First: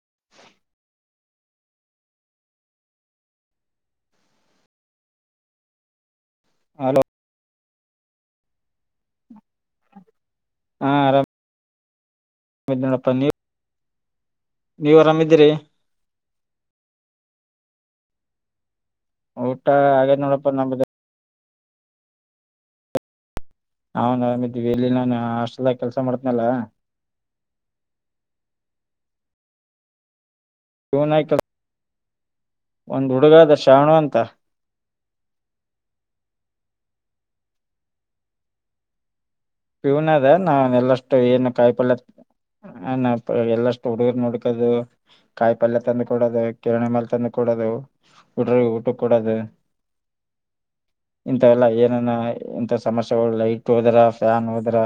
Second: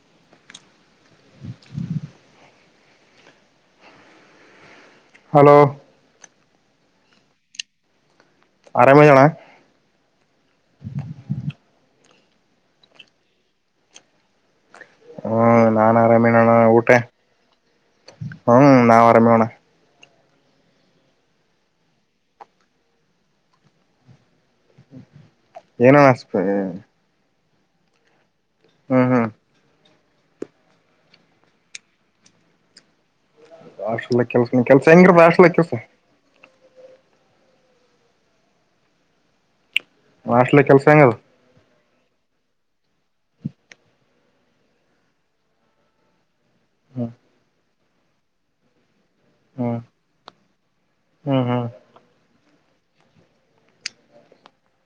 [inaudible] [inaudible] Hello hello ಆರಮ ಇಧಿಯನ ಆರಾಮ ಇದೀನಿ ನೋಡಪ್ಪ ನೀನು ಹ್ಮ್ ನಾನ್ ಆರಾಮನಣ್ಣ ಊಟ ಹ್ಮ ಊಟ ಹಾಗೇ ನೋಡಪ್ಪ ನಮ್ದ ಅವನ್ ಆರಾಮಿದೀವಿ ಎಲ್ಲಿ ನಾನ್ ಅಷ್ಟದ ಕೆಲ್ಸ ಏನಣ್ಣ ಮಾಡತನಲ್ಲ ಹ್ಮ್ ಹ್ಮ್ [unintelligible] ಒಂದ್ ಹುಡುಗ ಅದ ಶ್ರಾವಣ ಅಂತ ಆಷ್ಟಲ ಕೆಲ್ಸನ ಕೆಲ್ಸ ಹೆಂಗಿರದ ಆಷ್ಟಲ ಕೆಲ್ಸ ಪವನ ಅದ ನಾ ಹಾಸ್ಟೆಲ್ ಕೆಲ್ಸ ಹೆಂಗದ ಎಲ್ಲಷ್ಟು ಏನ್ ಕಾಯ್ಪೊಳ್ಳ ಹ ನ ಎಲ್ಲಷ್ಟು ಹುಡುಗರ್ ನುಡ್ಕದು ಕಾಯಿ ಪಲ್ಯ ತಂದ್ ಕೊಡೋದು ಕೆರಣೆ ಮೇಲ್ ಹ್ಮ್ ತಂದು ಕೊಡೋದುಡ್ರ ಊಟ ಕೊಡದು ಹ್ಮ್ ಇಂತ ಹ್ಮ್ ಎಲ್ಲ ಏನ ಸಮಸ್ಯೆಗಳು ಲೈಟ್ ಹೋದ್ರ ಫ್ಯಾನ್ ಹೋದ್ರ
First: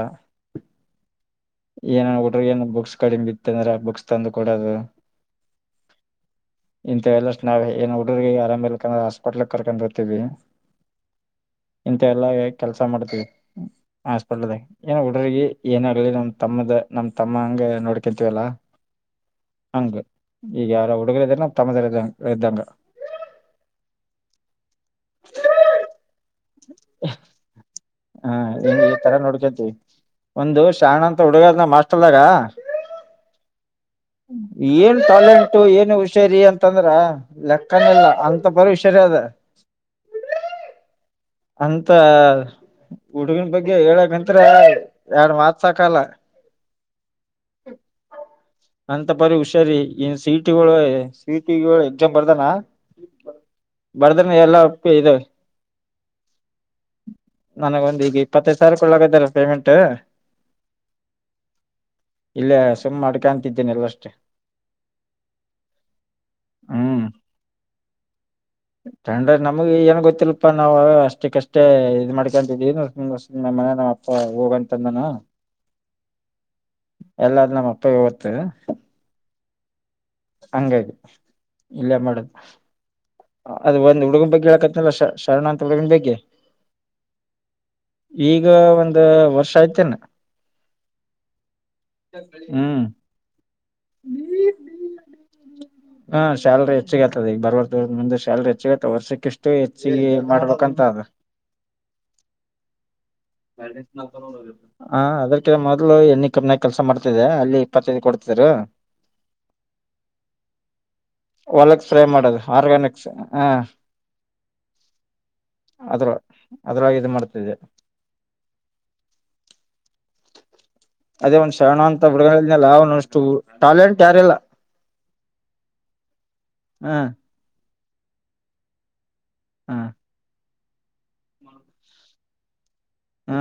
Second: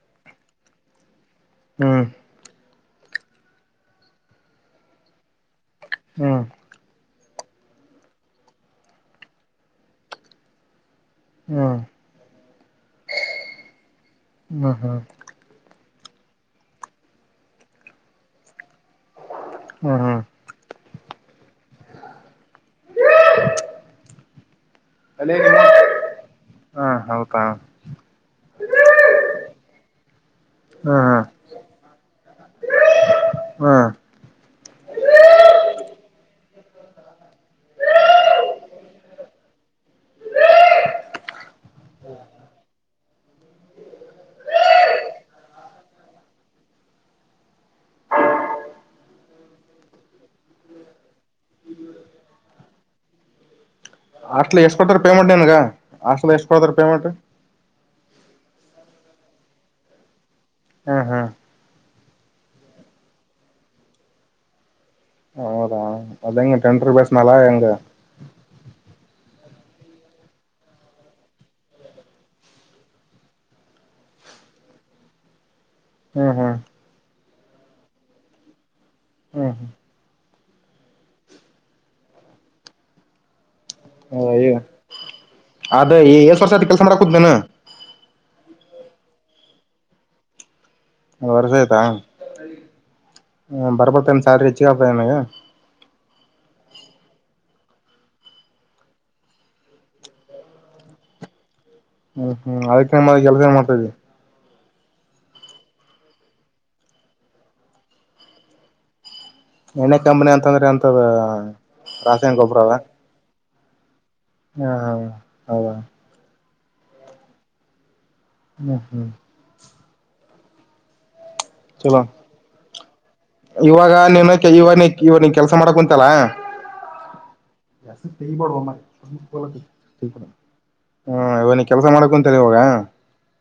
ಹ್ಮ್ ಏನ ಹುಟ್ರಗ ಏನು ಬುಕ್ಸ್ ಕಡಿಮ ಇತ್ತ ಅಂದ್ರೆ ಬುಕ್ಸ್ ತಂದು ಕೊಡೋದು ಹ್ಮ ಎಲ್ಲ ನಾವ್ ಏನ್ ಹುಡುರ್ರಿಗೆ ಆರಾಮ್ ಇಕ್ರೆ ಹಾಸ್ಪಿಟ್ಲ್ ಕರ್ಕೊಂಡ್ ಬರ್ತೀವಿ ಹ್ಮ್ ಹ್ಮ್ ಇಂತ ಎಲ್ಲ ಕೆಲ್ಸ ಮಾಡ್ತಿೀವಿ ಹಾಸ್ಪಿಟ್ಲ್ದಾಗ ಹ್ಮ್ ಏನ ಹ್ಮ್ ಹುಡ್ರಗ ಏನ ನಮ್ ತಮ್ಮದ ನಮ್ ತಮ್ಮ ಹಂಗೆ ನೋಡ್ಕಂತೀವಲ್ಲ ಹಂಗ ಹ್ಮ್ ಹ್ಮ್ ಈಗ ಯಾರ ಹುಡುಗರು ಇದ ನಾವ ತಮ್ಮದ ಇದಂಗ ಇದ್ದಂಗ ಅಲ್ಲಿ ಹಾ ಹೆನ್ ಈ ತರ ನೋಡ್ಕತಿ ಒಂದು ಶಾಣ ಹ್ಮ್ ಅಂತ ಹ್ಮ್ ಹುಡುಗದನ ಮಾಸ್ದಾಗ ಹ್ಮ್ ಏನ್ ಟ್ಯಾಲೆಂಟ ಏನ್ ಹುಷರಿ ಅಂತಂದ್ರ ಲೆಕ್ಕನ ಇಿಲ್ಲ ಅಂತ ಬರಿ ಹುಷಾರಿ ಅದ ಹ ಅಂತ ಹುಡುಗನ್ ಬಗ್ಗೆ ಹೇಳಕ್ಂ್ರ ಎರಡ್ ಮಾತ್ ಸಾಕಲ್ಲ ಹ್ಮ ಅಂತ ಬರಿ ಹುಷಾರಿ ಏನ್ ಸಿಟಿಳ ಸಿಟಿಳ ಎಕ್ಸಾಮ್ ಬರ್ದಾನ ಹ ಬರ್ದನ ಹಾಸ್ಲ ಎಲ್ಲಾ ಎಷ್ಟ ಕೊಟ್ಟ್ರ ಇದು ಪೇಮೆಂಟ್ ಏನ್ಗ ಹಾಸ್ಲ ಎಷ್ಟ ಕೊಡತ್ರ ಪೇಮೆಂಟ್ ಸರ್ ಕೊೊಳ್ಳಕದಾರ ಪೇಮೆಂಟ್ ಹ್ಮ ಹಾ ಇಲ್ಲೇ ಸುಮ್ಮ್ ಮಾಡ್ಕಂತಿದ್ದೇನೆ ಎಲ್ಲಷ್ಟೇ ಹೌದಾ ಅದ ಹೆಂಗ ಟೆಂಟ ಹ್ಮ್ ಪಸ್ ನಲ ಹೆಂಗ ನಮ್ಗೆ ಏನ್ ಗೊತ್ತಿಲ್ಪ ನಾವ್ ಅಷ್ಟಕ್ಕಷ್ಟೇ ಇದ್ ಮಾಡ್ಕೊಂತಿದೀ ನಮ್ಮ ಮನೆ ನ್ ಅಪ್ಪ ಹೋಗಂತಂದಾನ ಹ್ಮ್ ಹ್ಮ್ ಎಲ್ಲಾದ ನಮ್ಮ್ ಅಪ್ಪಗೆ ಓತ್ತು ಹ್ಮ ಹ್ಮ ಹಂಗಾಯ್ತು ಇಲ್ಲಯ ಮಾಡದು ಅದು ಒಂದ್ ಹುಡುಗನ ಬಗ್ಗೆ ಹ್ಮ್ ಹೇಳೇಕತ್ತನಲ್ಲ ಶರಣ ಅಂತ ಹುಡುಗನ್ ಅದ ಬಗ್ಗೆ ಎಷ್ಟ್ ವರ್ಷ ಆಯ್ತು ಕೆಲ್ಸ ಮಾಡಕೂತ್ ನೀನು ಈಗ ಒಂದ ವರ್ಷ ಆಯ್ತೇನ ಅ್ ವರ್ಷ ಆಯ್ತಾ ಹ್ಮ್ ಬರ್ಬತ್ತನ್ ಸಾರಿರಿ ಹೆಚ್ಚಗಪನಗ ಹಾ ಶ್ಯಲ್ರಿ ಹೆಚ್ಚಿಗೆ ಆತದ ಈಗ ಬರಬಾರ್ದ ಮುಂದೆ ಶ್ಯಲ್ರಿ ಹೆಚ್ಚಗ ಆತದ ವರ್ಷಕ್ಕೆ ಇಷ್ಟು ಹೆಚ್ಚಿಗೆ ಮಾಡ್ಬೇಕಂತ ಹ ಹ್ಮ್ ಹ್ಮ್ ಅದಕ್ಕ ಏನ್ ಮಾಡ ಕೆಲ್ಸ ಏನ್ ಮಾಡ್ತಾ ಇದ್ವಿ ಹಾ ಅದ್ರಕ ಮೊದ್ಲು ಎಣ್ಣ ಕಪ್ನಾಗ ಕೆಲ್ಸ ಮಾಡ್ತಿದೆ ಅಲ್ಲಿ ಇಪ್ಪತ್ತೈದು ಕೊಡ್ತಿದ್ರು ಎಣ್ಣೆ ಕಂಪನಿ ಅಂತಂದ್ರೆ ಎಂತದ ರಾಸಾಯನ ಗೊಬ್ರ ಅದ ಹಾ ಹಾ ಹ ಹೌದ ಅದ್ರಾಗ ಇ ಮಾಡ್ತಿದೆ ಹ್ಮ ಹ್ಮ್ ಅದೇ ಒಂದ್ ಶರಣ ಚಲೋ ಅಂತ ಹುಗಳ ಇವಾಗ ನೀನು ಇವಾಗ ನಿ ಇವ ನಿ ಕೆಲ್ಸ ಮಾಡಕ್ ಕುಂತಲ್ಲಾ ಹ್ಮ ಎಸ್ೈಪಡುವ್ರಲಡ ಹ್ಮ್ ಹ್ಮ ಇವನಿಗೆ ಕೆಲಸ ಮಾಡಕು ಅಂತಾರೆವಾಗ ಹ್ಮ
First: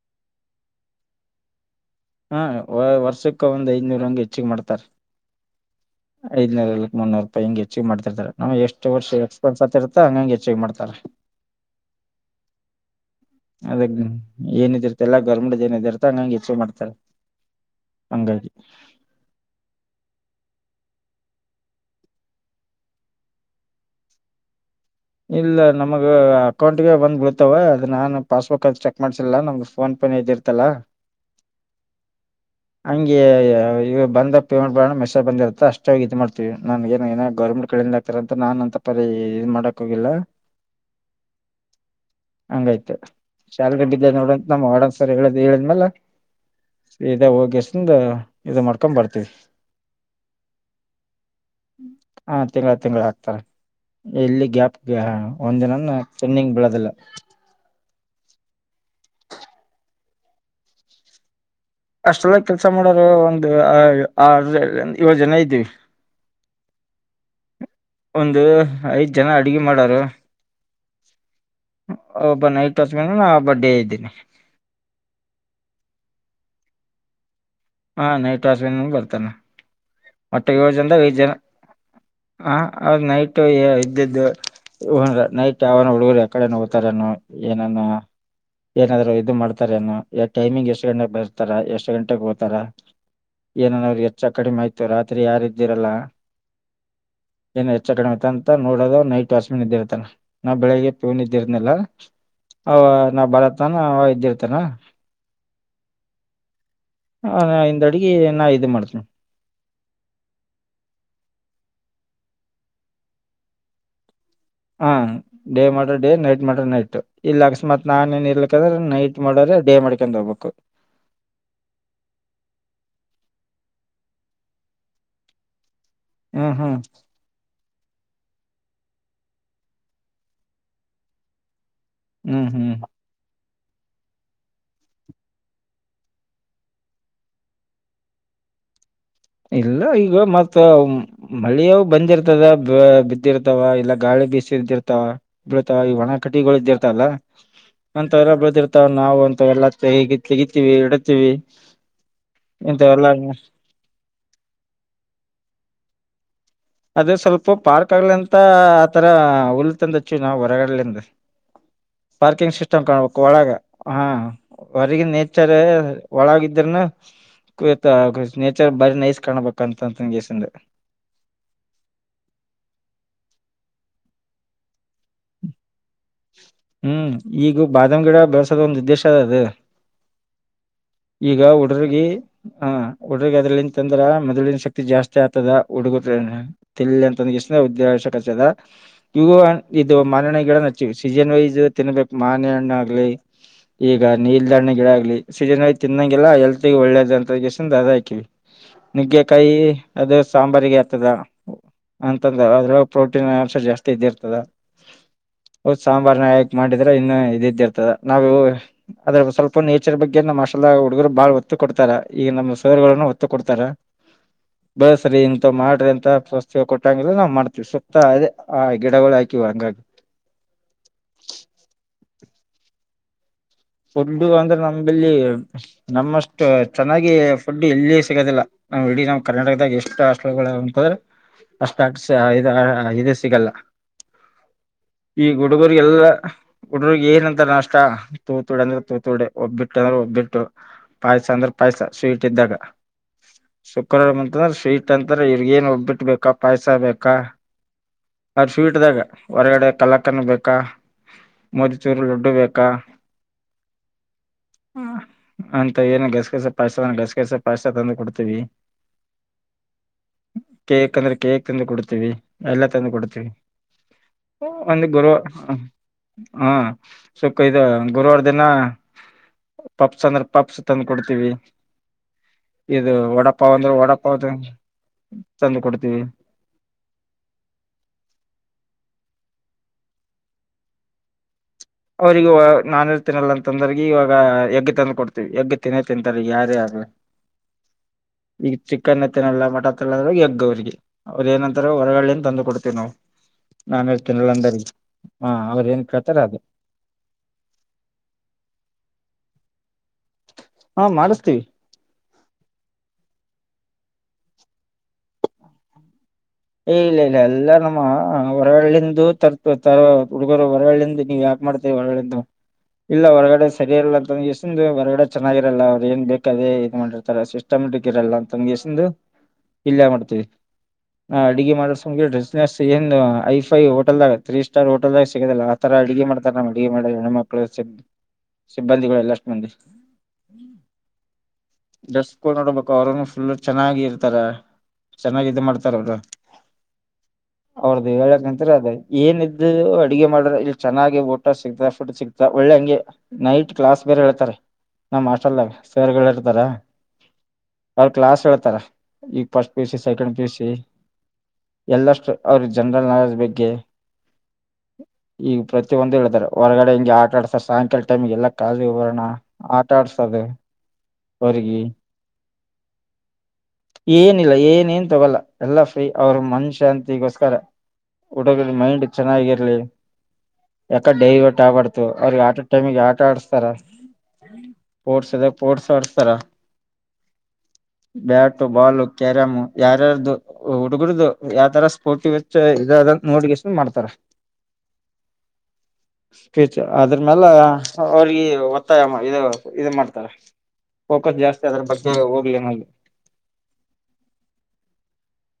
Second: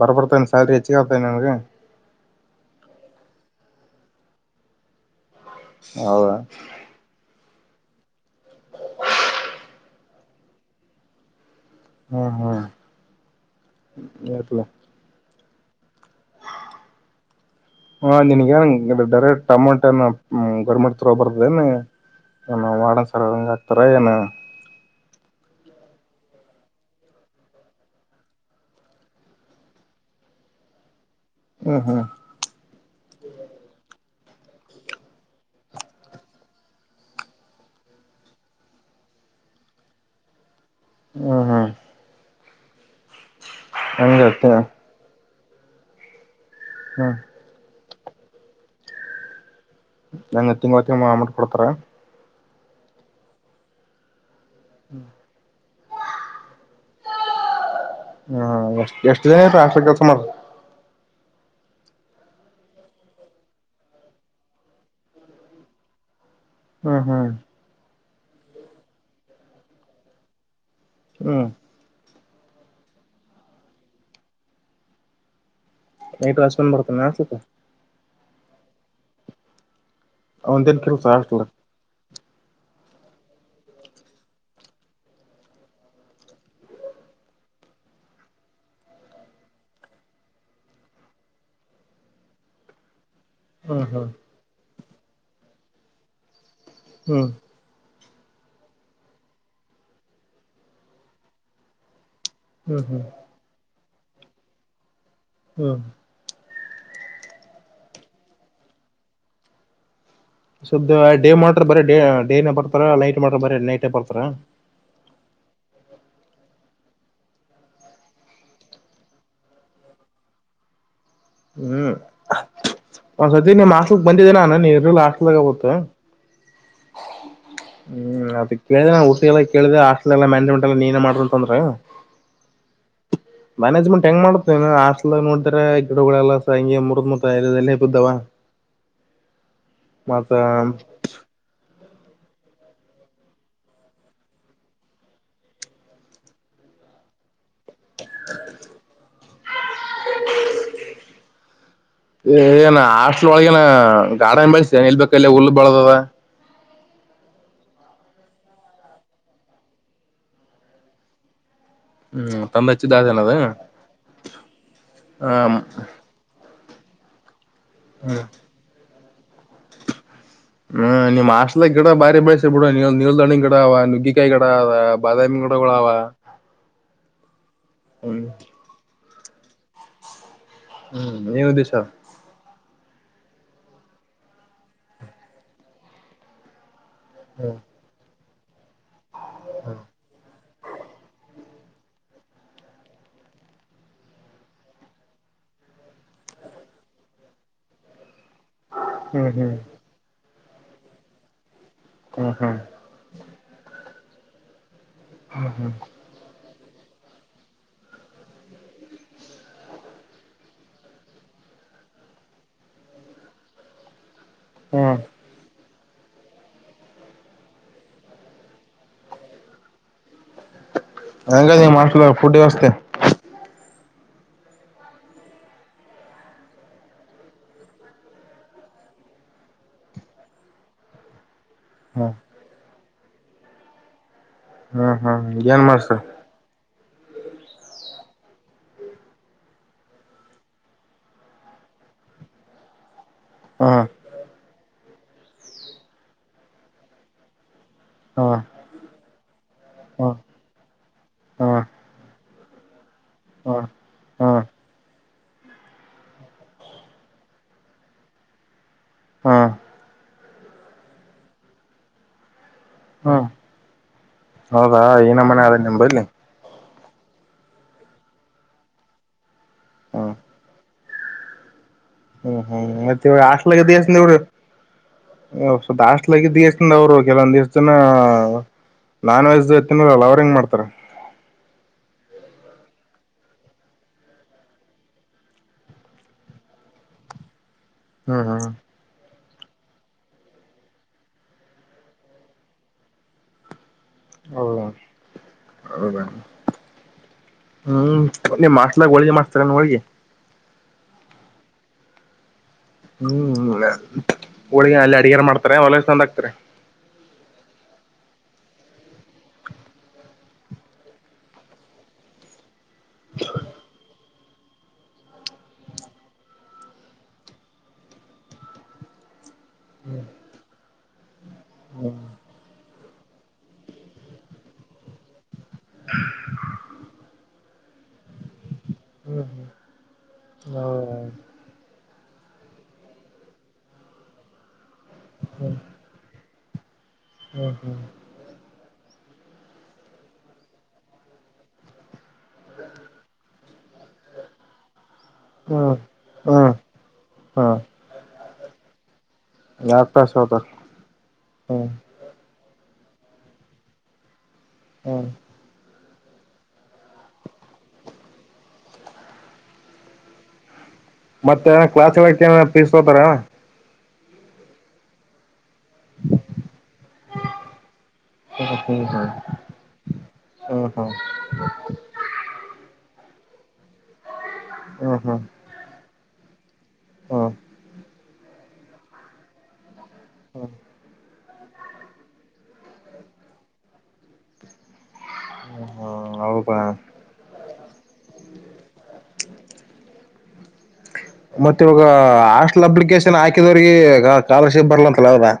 ಬರ್ಬಡ್ತೇ ಸಲ್ರಿ ಹೆಚ್ಚಿಗ ಆರ್ತಿ ನನ್ಗೆ ಹಾ ವರ್ಷಕ್ಕ ಒಂದ್ ಐದ್ನೂರ ಹಂಗಗೆ ಹೆಚ್ಚಿಗೆ ಮಾಡ್ತಾರ ಹೌದಾ ಐದನೂರಕ್ ಮುನ್ನೂರು ರೂಾಯಿಂಗಿತ್ತು ಚ್ಚವ್ ಮಾಡ್ತಿರ್ತಾರೆ ನಮ್ ಎಷ್ಟು ವರ್ಷ ಎಕ್ಸ್ಪೆನ್ಸ್ ಆತಿರುತ್ತ ಹಂಗಗೆ ಅಚೀವ್ ಮಾಡ್ತಾರೆ ಹ್ಮ್ ಹ್ಮ್ ಅದ ಏನಿದಿರ್ತ ಎಲ್ಲ ಗರ್ಮಂಡ ಏನಿದಿರ್ ಹಾ ಹಂಗಾಗಿ ನಿಿನಗೆ ಡೈರೆಕ್ಟ್ ಟಮೋಟನ ಹ್ಮ್ ಗೋರ್ಮೆಂಟ್ ರೋ ಬರ್ದೇನ್ ಏನು ಮಾಡಡನ್ ಸರ ಹಂಗ ಆಾಕ್ತಾರ ಏನ ಅಕೌಂಟ್ ಗೆ ಬಂದ್ ಬಿೀಳ್ತಾವ ಅದು ನಾನು ಪಾಸ್ಬುಕ್ ಅದು ಚೆಕ್ ಮಾಡ್ಸಿಲ್ಲ ನಮ್ಗೆ ಫೋನ್ ಪೇ ಇದ ಇರ್ತಲ್ಲಾ ಹ್ಮ್ ಹ್ಮ್ ಹಂಗೆ ಬಂದ ಪೇಮೆಂಟ್ ಬೋಣ ಮೆಸೇಜ ಬಂದಿರುತ್ತ ಅಷ್ಟಾಗಿ ಇದು ಮಾಡ್ತೀವಿ ನನ್ ಏ ಏೋ ಗೌರ್ಮಂಟ್ ಕಿಂದ ಹಾತ ಅಂತ ನಾನು ಅಂತ ಪರಿ ಇ ಮಾಡಕ್ ಹೋಗಿಲ್ಲ ಹ್ಮ ಹ್ಮ್ ಹಂಗಾಯ್ತು ಶಾಲರಿ ಬಿದ್ದ ನೋಡಂತ ಹಂಗತ್ತ ನಮ್ಮ ಒಡನ್ಸರ್ ಹೇಳುದು ಹೇಳಿದ್ಮಲ್ಲ ಹ್ಮ್ ಇದ ಹೋಗಸಂದ ಇ ಮಾಡ್ಕೊಂಡ್ ಬರ್ತವಿ ನಂಗ್ ತಿಂಗ್ ಹೊತ್ತ ಮಾಮಟ್ ಕೊಡ್ತಾರ ಹಾ ತಿಂಗಳ ತಿಂಗಗಳ ಹಾಕ್ತಾರೆ ಎಲ್ಲಿ ಗ್ಯಾಪ್ಗೆ ಒಂದ ದಿನ ಚೆಂಡಿಂಗ್ ಬೆಳೋದಿಲ್ಲ ಹ್ಮ ಎಷ್ಟ ಎಷ್ಟ ದಿನ ಾಕ್ಷ ಕೆಲ್ಸ ಮಾಡ್ರ ಅಷ್ಟೆಲ್ಲ ಕೆಲ್ಸ ಮಾಡೋರು ಒಂದು ಆ ಏಳ ಜನ ಇದ್ದೀವಿ ಹ್ಮ್ ಹ್ಮ್ ಒಂದು ಐದ ಜನ ಅಡಗೆ ಮಾಡರು ಹ್ಮ್ ಒಬ ನೈಟ್ ಅಸ್್ಮೇಲೆ ನಾ ಬರ್ಡೇ ಇದ್ದೇನಿ ನಟ್ರಸ್ಪನ್ ಬರ್ತ ಆಸತ ಹಾ ನೈಟ್ ವಾಷ ಬರ್ತಾನ ಮಟ್ಟೆ ಏ ಅವಂದೇನ್ ಜನಂದ ಕೆಲ್ಸ ವಐದ್ ಜನ ಹಾಸ್ಟೆಲ್ ಹ ಅವ್ರ್ ನೈಟ್ು ಇದ್ದ್ದು ಇನ್ ನೈಟ್ ಯಾವನ ಹುಡುಗರು ಯಕಡೆ ನೋತಾರನು ಏನಾನ ಏನಾದ್ರು ಇದದು ಮಾಡ್ತಾರ ಏನುೋ ಟೈಮಿಂಗ್ ಎಷ್ಟು ಗಂಟೆಗೆ ಬರ್ತಾರ ಎಷ್ಟು ಗಂಟೆಗೆ ಹೋಗತಾರ ಹ್ಮ್ ಏನನ್ ಅವ್ರಿಗೆ ಹ್ಮ್ ಹೆಚ್ಚ ಕಡಿಮೆ ಆಯ್ತು ರಾತ್ರಿ ಯಾರಿದ್ದಿರಲ್ಲ ಹ್ಮ್ ಚಣಐತ ಅಂತ ನೋಡೋದು ನೈಟ್ ವಾಶ್ಮನ್ ಇದ್ದಿರರ್ತ್ತ ನಾವು ಬೆಳಿಗ್ ಪೂವ್ ಇದ್ದಿರನಲ್ಲ ಅವ ಹ್ಮ್ ಹ್ಮ್ ನಾವ್ ಬರತ್ಾನ ಇದ್ದಿರ್ತಾನ ಹ್ಮ್ ಹ ಹಿಂದ ಅಡ್ಗ ನಾ ಇ ಮಾಡ್ತೇನೆ ಶುದ್ದ ಡೇ ಮಾಡ್ರ ಬರೀ ಡೇನೇ ಬರ್ತಾರ ನೈಟ್ ಮಾಡ್ರ ಬರ ನೈಟ್ೇ ಬರ್ತಾರ ಹ ಡೇ ಮಾಡ್ರಿ ಡೇ ನೈಟ್ ಮಾಡ್ರ ನೈಟ್ ಇಲ್ಲಿ ಅಕಸ್ಮಾತ್ ನಾನನ್ ಏನ್ ಇರ್ಲಂದ್ರ ನೈಟ್ ಮಾಡ್ರ ಡೇ ಮಾಡಡಿಕಕೊಂಡ್ ಹೋಗ್ಬೇಕು ಹ ಹ್ಮ್ ಸದೀ ನಿಮ್ ಹಲಿಕ್ ಬಂದಿದ್ದೇನಾನು ನೀ ಇಲ್ಲ ಹಸ್ಲಾಗ ಆಗುತ್ತ ಹ್ಮ್ ಹ್ಮ್ ಹ್ಮ್ ಅದಕ್ಕೆ ಕೇಳಿದೆ ನುಿ ಎಲ್ಲ ಕೇಳಿದೆೆ ಆಸ್ಟಲ್ಲ ಮಾನೇಜ್ಮೆಂ ಎಲ್ಲ ನೀನ ಮಾಡ್ರ ಅಂದ್ರೆ ಹ್ಮ್ ಹ್ಮ್ ಮ್ಯಾನೇಜ್ಮೆಂಟ್ ಹೆಂಗ ಮಾಡುತ್ತೇ ಹಸ್ಟಲ್ ನೋಡಿದ ಗಿಡಗಳೆಲ್ಲ ಸ ಹಂಗೆ ಮುರದ್ ಮುತ ಎಲ್ಲ ಬಿದ್ದಾವ ಇಲ್ಲ ಈಗ ಮತ್ತ ಮಳೆಯ ಬಂದಿರ್ತದ ಬ ಬಿದ್ದಿರ್ತಾವ ಇಲ್ಲ ಗಾಳಿ ಬೀಿಸಿ ಇದ್ದಿರ್ತಾವ ಬೀಳತಾವ ಈ ಒಣ ಕಟಿಗಳು ಇದ್ದಿರ್ತಾವ ಅಂತವಲ್ಲ ಬಳದಿರ್ತಾವ ನಾವು ಅಂತಲ್ಲ ೆಗಿ ತಗಿತ್ತೀವಿ ಇಡತೀವಿ ಏನ ಎಂತ ಎಲ್ಲ ಹಾಸ್ಟ್ಲ್ ಒಳಗೇನ ಗಾರ್ಡನ್ ಬೆಳೆಸತೇನೆ ನಿಲ್ಬೇಕ ಎಲ್ಲ ಹುಳ್ಳು ಬಳದ ಅದೇ ಸ್ವಲ್ಪ ಪಾರ್ಕ್ ಆಗ್ಲಿ ಅಂತ ಆತರ ಹುಲ್ ತಂದಚ್ಚು ನಾವವು ಹೊರಗಡ್ಲಿಂದ ಹ್ಮ್ ಪಾರ್ಕಿಂಗ್ ತಂದ ಸಿಸ್ಟಮ್ ಕಾಣಬೇಕು ಹಚ್ಚಿದನದ ಒಳಗ ಹ ಹೊರಗ ನೇಚರ್ ಹ್ಮ್ ಒಳಗ ಇದ ನೇಚರ್ ಬಾರಿ ನೈಸ್ ಕಾಣಬ ಹ್ಮ್ ನಿಮ್ ಹಸ್ಲ ಗಿಡ ಬಾರಿ ಬೆಳಸ ಬಿಡ ನೀ ನಿಲ್ಣ ಗಿಡ ಗಡ ಅವ ನುಗ್ಗ ಕಾಯಿ ಗಿಡ ಅವ ಬಾದಾಮಿ ಗಡಗಳು ಅವ ಹ್ಮ್ ಈಗೂ ಬಾದಾಮ್ ಗಿಡ ಹ್ಮ್ ಬೆಳಸೋದ ಒಂದು್ ಉದ್ದೇಶ ಅದ ಅದ ಹ್ಮ್ ಈಗ ಏನ್ ಉದ್ದೇಶ ಹುಡ್ರಗಿ ಹ ಹುಡ್್ರಗ್ ಅದ್ರಲ್ಲಿಂತಂದ್ರ ಮೊದ್ಿನ ಶಕ್ತಿ ಜಾಸ್ತಿ ಆಗ್ತದ ಹುಡ್ಗು ತಿಲ್ಲಿ ಅಂತಂದ ಎಷ್ಟ ಹ್ಮ್ ಉದೇಶಕಚದ ಇ ಇದು ಮನಣ ಗಿಡ ನಚ್ಚ ಸೀಸನ್ ವೈಸ್ ತಿನ್ಬೇಕು ಮಾನೆ ಹಣ್ಣ ಆಗ್ಲಿ ಈಗ ನೀಲ್ದ ಹಣ್ಣ ಗಿಡ ಆಗ್ಲಿ ಸೀಜನ್ ಆಯ ತಿನ್ನಂಗಿಲ್ಲ ಎಲ್ತ್ ಒಳ್ಳೇದ ಅಂತ ಅದ ಹಾಕಿವವಿ ನುಗ್ಗೆಕಾಯಿ ಹ್ಮ್ ಅದ ಸಾಂಬಾರಿಗೆ ಇರ್ತದ ಹ್ಮ್ ಹ್ಮ್ ಅಂತಂದ ಹ್ಮ್ ಅದ್ರೊಳ ಪ್ರೋಟೀನ್ ಅಂಶ ಜಾಸ್ತಿ ಇದ್ದ ಇರ್ತದ ಸಾಂಬಾರ ನಾಯಕ ಮಾಡಿದ್ರೆ ಇನ್ನು ಇದ ಇದ್ದಿರ್ತದೆ ನಾವು ಅದ್ರ ಸ್ವಲ್ಪ ನೇಚರ್ ಬಗ್ಗೆ ನಮ್ಮ ಅ ಹುಡುಗರು ಬಾಳ್ ಒತ್ತು ಕೊಡ್ತಾರ ಈಗ ನಮ್ಮ್ ಸೋದರನ್ನ ಒತ್ತು ಕೊಡ್ತಾರ ಹ್ಮ್ ಬಸ್್ ಇಂತ ಮಾಡ ಂತ ಪ್ರಸ್ ಕೊಟ್ಟಂಗಿಲ್ಲ ನಾವ್ ಮಾಡ್ತಿೀವಿ ಸುತ್ತ ಅದೇ ಆ ಗಿಡಗಳು ಹಾಕಿವ ಹಂಗಾಗಿ ಹಂಗ ನೀ ಮಾಡಕ ಪುಡವಸ್ ಫುಡ್ಡು ಅಂದ್ರೆ ನಂಬಲ್ಲಿ ನಮ್ಮಷ್ಟ ಚೆನ್ನಾಗಿ ಫುಡ್ ಎಲ್ಲಿ ಸಿಗದಿಲ್ಲ ಇಡೀ ನಾವ್ ಕರ್ನಾಟಕದಾಗ ಎಷ್ಟು ಆಲ್ ಉಂಟದ್ರೆ ಅಷ್ಟ ಹ್ಮ್ ಇ ಇದು ಸಿಗಲ್ಲ ಹ್ಮ್ ಹ್ಮ್ ಈ ಏನ್ ಮಾಡ್ಸ ಹುಡುಗರಿಗೆಲ್ಲ ಹುಡುಗರಿಗೆ ಏನಂತಾರ ನಷ್ಟ ತೂತುಡಿ ಅಂದ್ರೆ ತೂತುಡೆ ಒಬ್ಬಿಟ್ಟು ಅಂದ್ರೆ ಒಬ್ಬಿಟ್ಟು ಪಾಯಸ ಅಂದ್ರೆ ಪಾಯಸ ಸ್ವೀಟ್ ಇದ್ದಾಗ ಹ್ಮ್ ಶುಕ್ರವಾರ ಅಂತಂದ್ರೆ ಸ್ವೀಟ್ ಅಂತಾರ ಇವ್ರಗ ಏನ್ ಒಬ್ಬಿಟ್ಬೇಕಾ ಪಾಯಸ ಬೇಕಾ ಹ್ಮ್ ಅ್ರ ಸ್ವೀಟ್್ಗ ಹೊರಗಡೆ ಹ್ಮ್ ಹ್ಮ್ ಕಲ್ಲಕ್ಕನ್ ಬೇಕಾ ಮಜಚೂರು ಡ್ಡು ಬೇಕ ಕುಕ್ಕಾ ಹಾ ಹಾ ಅಂತ ಏನ್ ಗಸಗಸ ಪಾಯಸ್ತ ಗಸಗಸ ಪಾಯಸ್ತಾ ತಂದು ಕೊಡ್ತೀವಿ ಹಾ ಕೇಕ್ ಅಂದ್ರೆ ಕೇಕ್ ತಂದ್ರೆ ಕೊಡ್ತೀವಿ ಎಲ್ಲ ತಂದು ಕೊಡ್ತೀವಿ ಹೌದಾ ಒಂದು ಗುರುವ ಏನ ಮನೆ ಅದ ನಿಂಬಲ್ಲಿ ಹಾ ಸುಖ ಇ ಗುರುವಾರ ದಿನ ಪಪ್ಸ್ ಹ್ಮ್ ಅಂದ್ರೆ ಪಪ್ಸ್ ತಂದು ಕೊಡ್ತೀವಿ ಹ್ಮ್ ಇದು ಹ್ಮ್ತ್ತ ವಡಾಪಾವ್ ಅಂದ್ರ ಆಷ್ಟಲಗದ ವಡಾಪಾವ್ ತಂದು ಕೊಡ್ತೀವಿ. ದಾಸ್ಟ್ಲಾಗಿ ದಿವಸದಿಂದ ಅವ್ರು ಕೆಲವೊಂದ್ ದಿವಸ ದನ ನಾನ್ ವಜ್ ನರಲ್ಲ ಅವ್ರ ಹೆಂಗ್ ಮಾಡ್ತಾರ ಅವ್ರಿಗೆ ನಾನೇ ತಿನ್ನಲ್ಲ ಅಂತಂದ್ರ ಇವಾಗ ಎಗ್ಗೆ ತಂದು ಕೊಡ್ತೀವಿ ಎಗ್ಗೆ ತಿನ್ನೇ ತಿಂತಾರೆ ಯಾರ ಹ್ಮ್ ಹ್ಮ್ ಈಗ ಚಿಕನ್ ಲ್ಲ ಮಠದ್ರ ಎಗ್ ಅವ್ರಿಗೆ ಅವ್ರು ಏನಂತಾರ ಹೊರಗ್ನ್ ತಂದು ಕೊಡ್ತೇವಿ ನಾವು ನಾನ್ ಹೇಳ್ತೀನಲ್ಲ ಅಂದರಿ ಹೌದಾ ಹ ಅವ್ರ ಏನ್ ಹೌದಾ ಕೇಳ್ತಾರೆ ಅದು ಹ್ಮ್ ಮಾಸ್ಲ ಒಳ ಮಾಸ್ ತಕಾನ ಒಳಿಗೆ ಹಾ ಮಾಡಿಸ್ತೀವಿ ಹ್ಮ್ ಹೋಳಗ ಅಲ್ಲಿ ಅಡಗಾರ ಮಾಡ್ತಾರೆ ಹೊಲ ಚಂದ ಆಗ್ತಾರೆ ಇಲ್ಲ ಇಲ್ಲ ಎಲ್ಲ ನಮ್ಮ ಹೊರಗಳ್ಳಂದು ತರ್ ತ ಹುಡುಗರು ಹೊರಗಳ್ಳಂದು ನೀವ್ ಯಾಕ ಮಾಡ್ತೇವಿ ಒರಗಡೆ ಇಲ್ಲ ಒರಗಡೆ ಸರಿಯಲ್ಲ ಮ್ಗೆಸಂದು ಹೊರಗಡೆ ಚನ್ನಾಗಿರಲ್ಲ ಅವ್ರು ಏನ್ ಬೇಕದೇ ಇ ಮಾಡಿರ್ತಾರ ಸಿಸ್ಟಮಟಿಕ್ ಇರಲ್ಲ ಅಂತ ತಮ್ ಎಸಂದು ಇಲ್ಲೇ ಮಾಡ್ತೇವಿ ನಾ ಅಡುಗೆ ಮಾಡ ಹ್ಮ್ ಡ್ರೆಸ್ ನ ಒಂದು ಐ ಫೈೋಟಲ್ದಾಗ ತ್ರೀ ಸ್ಟಾರ್ ಹೋಟೆಲ್ದಾಗ ಸಿಗದಿಲ್ಲಲ್ಲ ಆತರ ಅಡುಗೆ ಮಾಡತಾರೆ ನಮ್ ಅಡುಗೆ ಮಾಡಣ ಮಳ ಸಿ ಸಿಬ್ಬಂದಿಗಳು ಎಲ್ಲಷ್ಟ ಹ್ಮ್ ಮಂದಿ [inaudible] ಹ್ಮ್ ಡ್ರೆಸ್ ನೋಡ್ಬೇಕು ಅವ್ರ ಫುಲ್ ಚೆನ್ನಾಗಿ ಇರ್ತಾರೆ ಚೆನ್ನಾಗಿ ಮಾಡ್ತಾರೆ ಹ್ಮ್ ಅವ್ರದದುು ಳಕ್ ಗಂತರ ಅದೇ ಏನ ಇದ್ದು ಅಡುಗೆ ಮಾಡ್ರ ಇಲ್ಲಿ ಚೆನ್ನಾಗಿ ಊಟ ಸಿಗ್ತ ಫುಡ್ ಸಿಗ್ತ ಒಳ್ಳೆ ಹಂಗೆ ನೈಟ್ ಕ್ಲಾಸ್ ಬೇರೆ ಹೇಳ್ತಾರೆ ನಮ್ಮ ಹಾಸ್ಟೆಲ್ಡಾಗ ಹ್ಮ್ ಸರ್ಗಳು ಇರ್ತಾರೆ ಹ್ಮ್ ಹ್ಮ್ [inaudible] ಅವ್ರ ಕ್ಲಾಸ್ ಹ ಈಗ ಫಸ್ಟ್ ಪಿ ಸಿ ಎರಡು ಸೆಕೆಂಡ್ ತಾಸು ಪಿ ಹೋತಾರ ಸಿ ಹ್ಮ್ ಎಲ್ಲಷ್ಟು ಅವ್ರ ಜನರಲ್ ನಾಲೆಜ್ ಬಗ್ಗೆ ಹ್ಮ್ [inaudible] ಈಗ ಒಂದಿ ಹೇಳಿದಾರ ಹೊರಗಡೆ ಹಿಂಗೆ ಆಟ ಆಡ್ಸ ಸಾಯಂಕಾಲ ಟೈಮಗೆ ಎಲ್ಲ ಕಾಲಿ ಬರೋಣ ಆಟ ಆಡ್ಸದು ಮತ್ತೆ ಕ್ಲಾಸ್ಗೆ ಹೋಗೋಕ್ಕೆ ಏನಾದ್ರ ಪೀಸ್ಕೋತಾರ ಏನಿಲ್ಲ ಏನ ಏನ್ ತೊಗೊಲ್ಲ ಎಲ್ಲಾ ಫ್ರೀ ಅವ್ರ ಮನ್ ಶಾಂತಿಗೋಸ್ಕರ ಹುಡುಗ ಹ್ಮ್ ಮೈಂಡ್ ಹ್ಮ್ ಹ್ಮ್ ಚೆನ್ನಾಗಿರ್ಲಿ ಹ್ಮ್ ಹ್ಮ್ ಯಾಕಡೆ ಹ್ಮ್ ದೈವಟ್ ಆಗ್ಬಾರಡ್ತು ಅವ್ರಿಗೆ ಆಟ ಟೈಮಿಗೆ ಆಟ ಆಡಿಸ್ತಾರ [inaudible] ಸ್ಪೋರ್ಟ್ಸ್ ಇದ್ರೆ ಹ್ಮ್ ಸ್ಪೋರ್ಸ್ ಆಡಿಸ್ತಾರ ಹ್ಮ್ ಹ್ಮ್ ಬ್ಯಾಟ್ ಬಾಲು ಕ್ಯಾರಮ್ ಯಾರಾರ್ದು ಹುಡುಗರ್ದು ಯಾವ್ತರ ಸ್ಫೋರ್ಟಿ ವಚ್ಚ ಇದದ ನೋಡಗಷ್ಟ ಮಾಡ್ತಾರ ಹ್ಮ್ ಹೌದಾ [inaudible] ಅದ್ರಮೇಲೆ ಅವ್ರಿಗೆ ಒತ್ತಾಯ ಇದ್ ಇದ್ ಮಾಡ್ತಾರೆ ಫೋಕಸ್ ಜಾಸ್ತಿ ಅದ್ರ ಮತ್ತ ಇವಾಗ ಬಗ್ಗೆ ಹೋಗ್ಲಿ ಅನ್ನೋದು ಹಾಸ್ಟಲ್ ಅಪ್ಲಿಕೇಶನ್ ಹಾಕಿದವ್ರರಿಗೆ ಸ್ಕಾಲರ್ಶಿಪ್ ಬರ್ಲ [unintelligible]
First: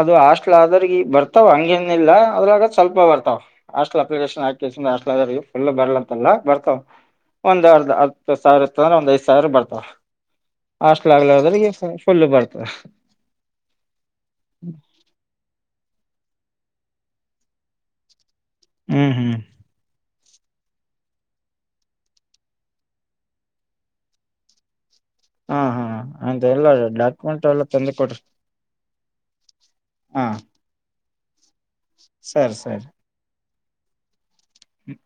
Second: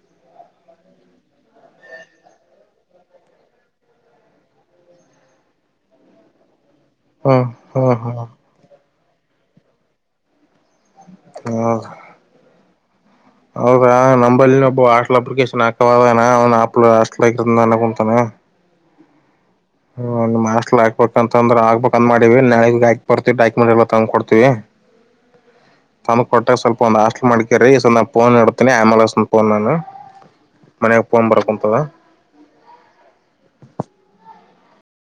ಅದು ಹಾಸ್ಟಲ್ ಆದ್ರ ಬರ್ತಾವ್ ಹಂಗೇನಿಲ್ಲ ಅದ್ರಾಗ ಸ್ವಲ್ಪ ಬರ್ತವು ಹಾಸ್ಟಲ್ ಅಪ್ಲಿಕೇಶನ್ [unintelligible] ಫುಲ್ ಬರ್ಲ ಅಂತಲ್ಲ ಬರ್ತವ ಹ್ಮ್ ಒಂದ್ ಅರ್ಧ ಹ್ಮ್ ಹ್ಮ್ ಹತ್ತು ಸಾವಿರ ಇತ್ತ ಅಂದ್ರೆ ಒಂದ್ ಐದ್ ಸಾವಿರ ಬರ್ತಾವ ಹಾಸ್ಟೆಲ್ ಆಗ್ಲದ್ರ ಹೌದ ಫುಲ್ ಬರ್ತದೆ ಹೌದಾ ನಂಬಲ್ಲಿಬ್ಬ ಆಟ್ಲ್ ಅಪ್ಲಿಕೇಶನ್ ಯಾವಗಾನ ಅವ್ನು [unintelligible] ಹಾಸ್ಟೆಲ್ [unintelligible] ಕುಂತನ ಹ್ಮ್ ಹ್ಮ್ ಹ್ಮ್ ಹಾಸ್ಟೆಲ್ ಹಾಕ್ಬೇಕ ಅಂತಂದ್ರ ಆಗ್ಬೇಕಂತ ಮಾಡವಿ ನಾಳಗ್ ಹಾಕ್ರ್ತತಿವಿ ಡಕ್ಯುಮೆಂಟ್ ಎಲ್ಲ ತಂದ್ ಕೊಡ್ತತಿವಿ ಹಾ ಹಾ [inaudible] ತಂದ ಅಂತ ಕೊಟ್ಟಾಗ ಎಲ್ಲ ಸ್ವಲ್ಪ ಒಂದ ಹಾಸ್ಟೇಲ್ ಡಾಕ್ಯುಮೆಂಟ್ ಎಲ್ಲ ಮಾಡ್ಕೊಡ್ರಿ ತಂದು ಕೊಡ್ರಿ ಫೋನ್ ಇಡ್ತೇನಿ ಆಮೇಲೆ ಹಚ್ಚೇತೀನಿ ಫೋನ್ ನಾನು ಹಾ [unintelligible] ಸರಿ ಸರಿ